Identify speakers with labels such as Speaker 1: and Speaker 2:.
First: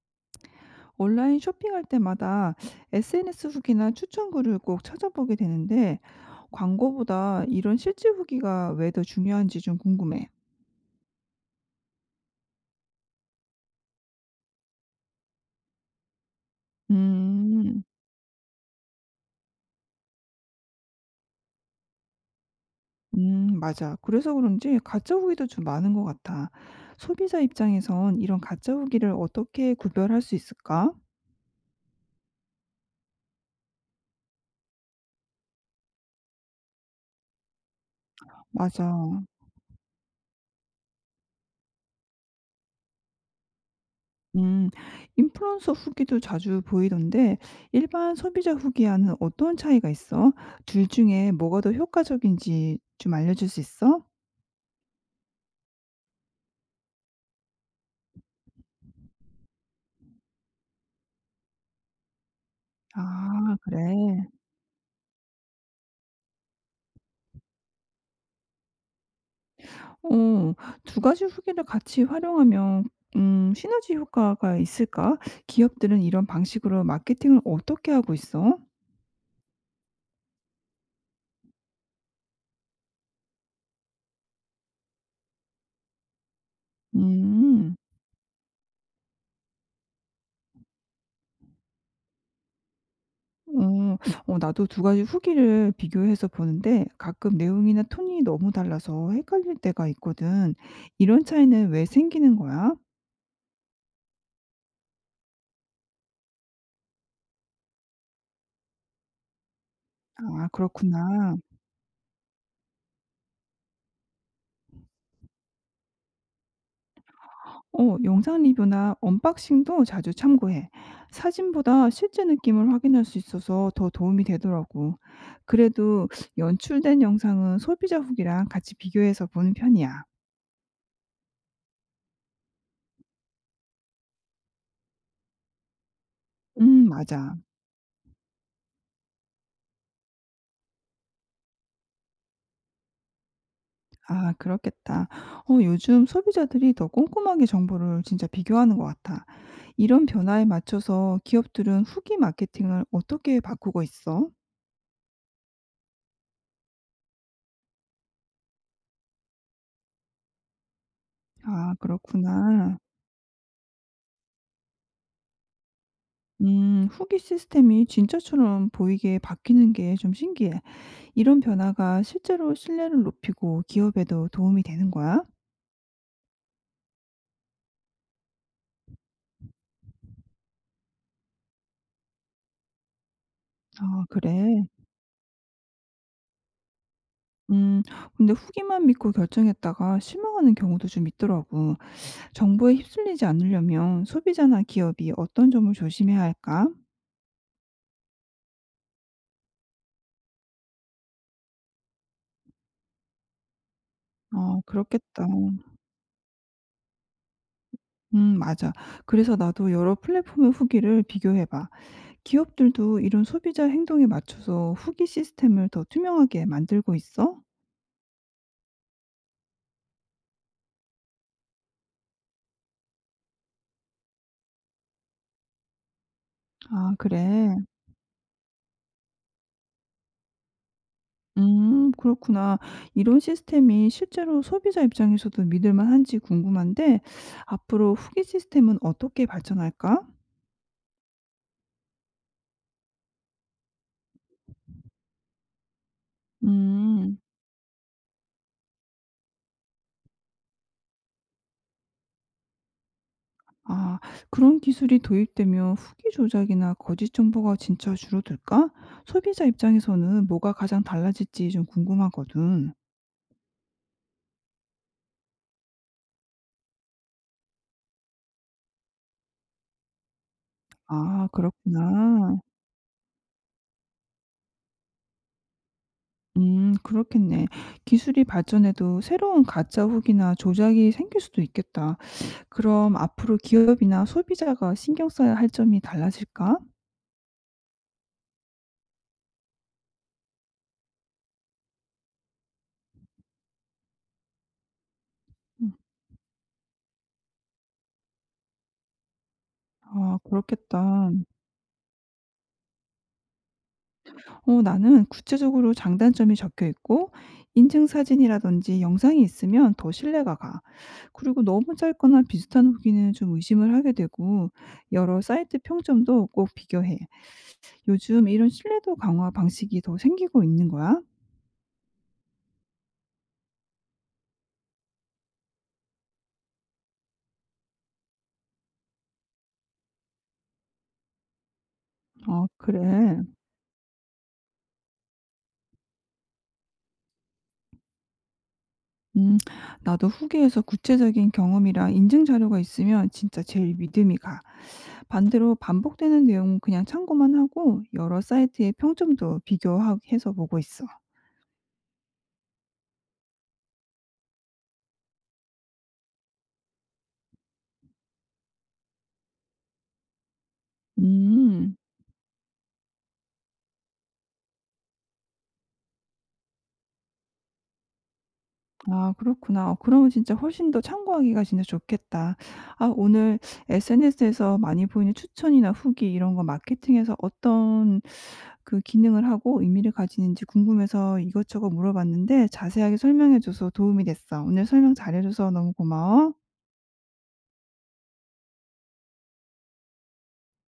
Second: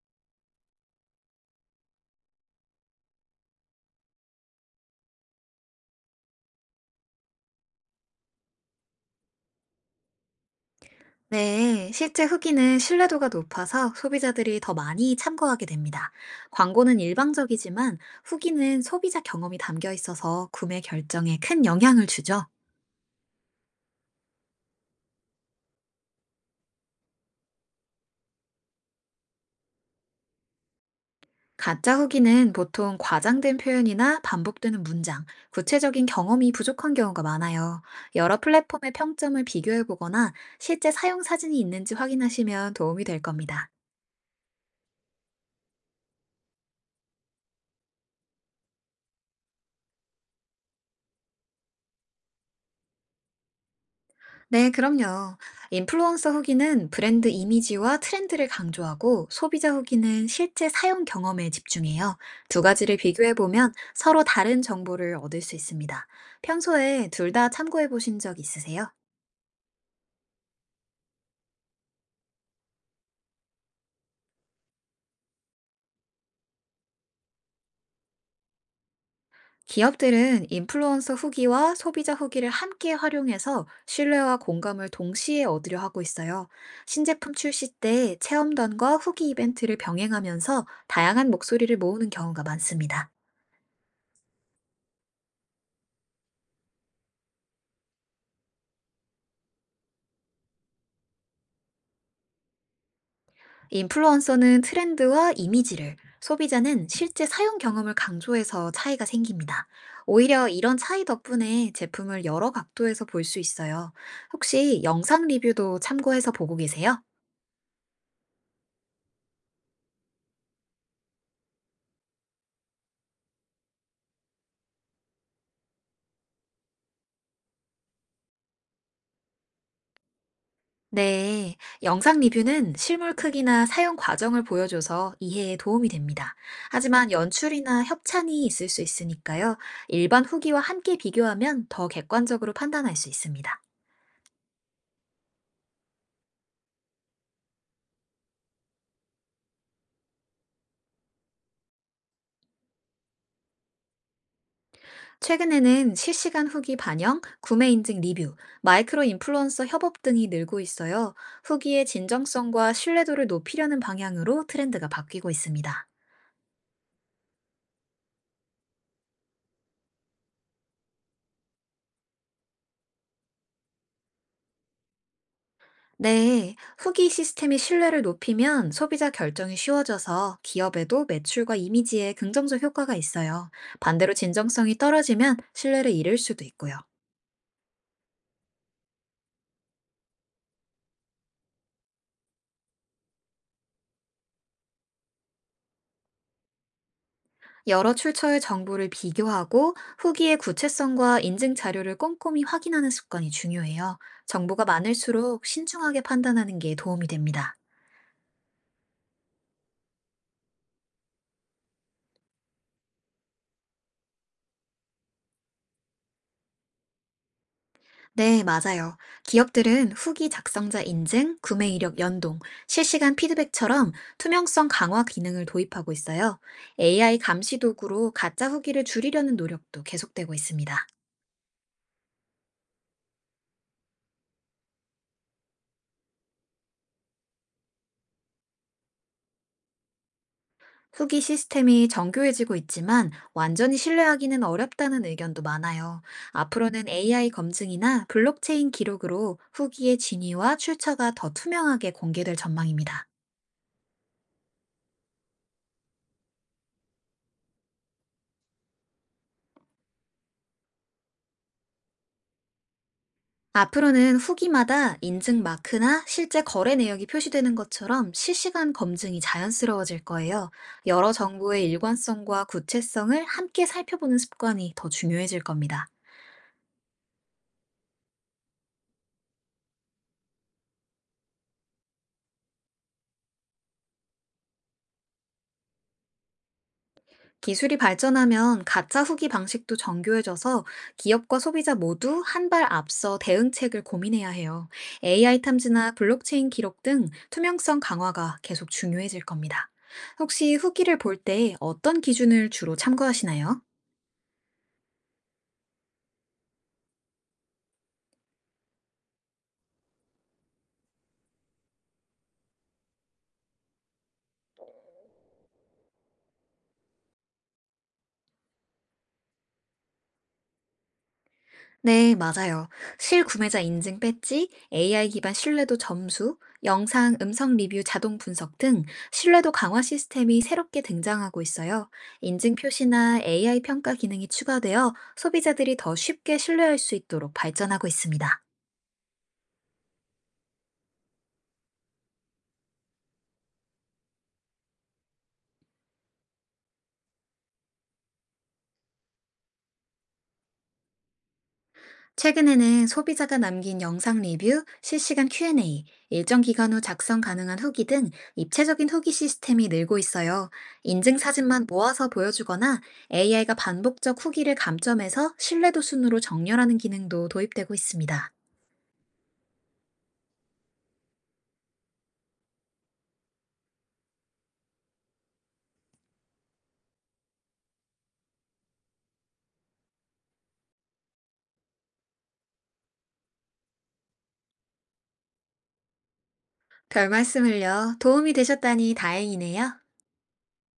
Speaker 1: 온라인 쇼핑할 때마다 SNS 후기나 추천 글을 꼭 찾아보게 되는데 광고보다 이런 실제 후기가 왜 더 중요한지 좀 궁금해.
Speaker 2: 네, 실제 후기는 신뢰도가 높아서 소비자들이 더 많이 참고하게 됩니다. 광고는
Speaker 1: 음,
Speaker 2: 일방적이지만 후기는 소비자 경험이 담겨 있어서 구매 결정에 큰 영향을 주죠.
Speaker 1: 맞아. 그래서 그런지 가짜 후기도 좀 많은 것 같아. 소비자 입장에선 이런 가짜 후기를 어떻게 구별할 수 있을까?
Speaker 2: 가짜 후기는 보통 과장된 표현이나 반복되는 문장, 구체적인 경험이 부족한 경우가 많아요. 여러
Speaker 1: 맞아.
Speaker 2: 플랫폼의 평점을 비교해 보거나 실제 사용 사진이 있는지 확인하시면 도움이 될 겁니다.
Speaker 1: 음, 인플루언서 후기도 자주 보이던데 일반 소비자 후기와는 어떤 차이가 있어? 둘 중에 뭐가 더 효과적인지 좀 알려줄 수 있어?
Speaker 2: 네, 그럼요. 인플루언서 후기는 브랜드 이미지와 트렌드를 강조하고 소비자 후기는 실제 사용 경험에 집중해요. 두 가지를
Speaker 1: 아
Speaker 2: 비교해보면
Speaker 1: 그래.
Speaker 2: 서로 다른 정보를 얻을 수 있습니다. 평소에 둘 다 참고해보신 적 있으세요?
Speaker 1: 어, 두 가지 후기를 같이 활용하면 시너지 효과가 있을까? 기업들은 이런 방식으로 마케팅을 어떻게 하고 있어?
Speaker 2: 기업들은 인플루언서 후기와 소비자 후기를 함께 활용해서 신뢰와 공감을 동시에 얻으려 하고 있어요. 신제품 출시
Speaker 1: 음.
Speaker 2: 때 체험단과 후기 이벤트를 병행하면서 다양한 목소리를 모으는 경우가 많습니다.
Speaker 1: 어. 어, 나도 두 가지 후기를 비교해서 보는데 가끔 내용이나 톤이 너무 달라서 헷갈릴 때가 있거든. 이런 차이는 왜 생기는 거야?
Speaker 2: 인플루언서는 트렌드와 이미지를, 소비자는 실제 사용 경험을 강조해서 차이가 생깁니다.
Speaker 1: 아
Speaker 2: 오히려 이런 차이
Speaker 1: 그렇구나.
Speaker 2: 덕분에 제품을 여러 각도에서 볼 수 있어요. 혹시 영상 리뷰도 참고해서 보고 계세요?
Speaker 1: 어, 영상 리뷰나 언박싱도 자주 참고해. 사진보다 실제 느낌을 확인할 수 있어서 더 도움이 되더라고. 그래도 연출된 영상은 소비자 후기랑 같이 비교해서 보는 편이야.
Speaker 2: 네, 영상 리뷰는 실물 크기나 사용 과정을 보여줘서 이해에 도움이 됩니다. 하지만
Speaker 1: 맞아.
Speaker 2: 연출이나 협찬이 있을 수 있으니까요. 일반 후기와 함께 비교하면 더 객관적으로 판단할 수 있습니다.
Speaker 1: 아, 그렇겠다. 어, 요즘 소비자들이 더 꼼꼼하게 정보를 진짜 비교하는 것 같아. 이런 변화에 맞춰서 기업들은 후기 마케팅을 어떻게 바꾸고 있어?
Speaker 2: 최근에는 실시간 후기 반영, 구매 인증 리뷰, 마이크로 인플루언서 협업 등이 늘고 있어요.
Speaker 1: 아,
Speaker 2: 후기의 진정성과
Speaker 1: 그렇구나.
Speaker 2: 신뢰도를 높이려는 방향으로 트렌드가 바뀌고 있습니다.
Speaker 1: 후기 시스템이 진짜처럼 보이게 바뀌는 게 좀 신기해. 이런 변화가 실제로 신뢰를 높이고 기업에도 도움이 되는 거야?
Speaker 2: 네, 후기 시스템이 신뢰를 높이면 소비자 결정이 쉬워져서 기업에도 매출과 이미지에 긍정적 효과가 있어요.
Speaker 1: 아,
Speaker 2: 반대로
Speaker 1: 그래.
Speaker 2: 진정성이 떨어지면 신뢰를 잃을 수도 있고요.
Speaker 1: 음, 근데 후기만 믿고 결정했다가 실망하는 경우도 좀 있더라고. 정보에 휩쓸리지 않으려면 소비자나 기업이 어떤 점을 조심해야 할까?
Speaker 2: 여러 출처의 정보를 비교하고 후기의 구체성과 인증 자료를 꼼꼼히 확인하는 습관이 중요해요.
Speaker 1: 아,
Speaker 2: 정보가
Speaker 1: 그렇겠다.
Speaker 2: 많을수록 신중하게 판단하는 게 도움이 됩니다.
Speaker 1: 맞아. 그래서 나도 여러 플랫폼의 후기를 비교해봐. 기업들도 이런 소비자 행동에 맞춰서 후기 시스템을 더 투명하게 만들고 있어?
Speaker 2: 네, 맞아요. 기업들은 후기 작성자 인증, 구매 이력 연동, 실시간 피드백처럼 투명성 강화 기능을 도입하고 있어요.
Speaker 1: 아,
Speaker 2: AI
Speaker 1: 그래.
Speaker 2: 감시 도구로 가짜 후기를 줄이려는 노력도 계속되고 있습니다.
Speaker 1: 그렇구나. 이런 시스템이 실제로 소비자 입장에서도 믿을 만한지 궁금한데 앞으로 후기 시스템은 어떻게 발전할까?
Speaker 2: 후기 시스템이 정교해지고 있지만 완전히 신뢰하기는 어렵다는 의견도 많아요. 앞으로는
Speaker 1: 음.
Speaker 2: AI 검증이나 블록체인 기록으로 후기의 진위와 출처가 더 투명하게 공개될 전망입니다.
Speaker 1: 아, 그런 기술이 도입되면 후기 조작이나 거짓 정보가 진짜 줄어들까? 소비자 입장에서는 뭐가 가장 달라질지 좀 궁금하거든.
Speaker 2: 앞으로는 후기마다 인증 마크나 실제 거래 내역이 표시되는 것처럼 실시간 검증이 자연스러워질 거예요. 여러
Speaker 1: 아
Speaker 2: 정보의
Speaker 1: 그렇구나.
Speaker 2: 일관성과 구체성을 함께 살펴보는 습관이 더 중요해질 겁니다.
Speaker 1: 그렇겠네. 기술이 발전해도 새로운 가짜 후기나 조작이 생길 수도 있겠다. 그럼 앞으로 기업이나 소비자가 신경 써야 할 점이 달라질까?
Speaker 2: 기술이 발전하면 가짜 후기 방식도 정교해져서 기업과 소비자 모두 한 발 앞서 대응책을 고민해야 해요. AI
Speaker 1: 음.
Speaker 2: 탐지나 블록체인 기록 등 투명성 강화가 계속 중요해질 겁니다.
Speaker 1: 아,
Speaker 2: 혹시 후기를
Speaker 1: 그렇겠다.
Speaker 2: 볼 때 어떤 기준을 주로 참고하시나요?
Speaker 1: 어, 나는 구체적으로 장단점이 적혀 있고, 인증 사진이라든지 영상이 있으면 더 신뢰가 가. 그리고 너무 짧거나 비슷한 후기는 좀 의심을 하게 되고, 여러 사이트 평점도 꼭 비교해. 요즘 이런 신뢰도 강화 방식이 더 생기고 있는 거야?
Speaker 2: 네, 맞아요. 실구매자 인증 배지, AI 기반 신뢰도 점수, 영상, 음성 리뷰 자동 분석 등 신뢰도 강화 시스템이 새롭게 등장하고 있어요.
Speaker 1: 아,
Speaker 2: 인증 표시나
Speaker 1: 그래.
Speaker 2: AI 평가 기능이 추가되어 소비자들이 더 쉽게 신뢰할 수 있도록 발전하고 있습니다.
Speaker 1: 음. 나도 후기에서 구체적인 경험이랑 인증 자료가 있으면 진짜 제일 믿음이 가. 반대로 반복되는 내용은 그냥 참고만 하고 여러 사이트의 평점도 비교해서 보고 있어.
Speaker 2: 최근에는 소비자가 남긴 영상 리뷰, 실시간 Q&A, 일정 기간 후 작성 가능한 후기 등 입체적인 후기 시스템이 늘고 있어요. 인증 사진만
Speaker 1: 음.
Speaker 2: 모아서 보여주거나 AI가 반복적 후기를 감점해서 신뢰도 순으로 정렬하는 기능도 도입되고 있습니다.
Speaker 1: 아 그렇구나. 어, 그러면 진짜 훨씬 더 참고하기가 진짜 좋겠다. 아, 오늘 SNS에서 많이 보이는 추천이나 후기 이런 거 마케팅에서 어떤 그 기능을 하고 의미를 가지는지 궁금해서 이것저것 물어봤는데 자세하게 설명해 줘서 도움이 됐어. 오늘 설명 잘해 줘서 너무 고마워.
Speaker 2: 별 말씀을요. 도움이 되셨다니 다행이네요.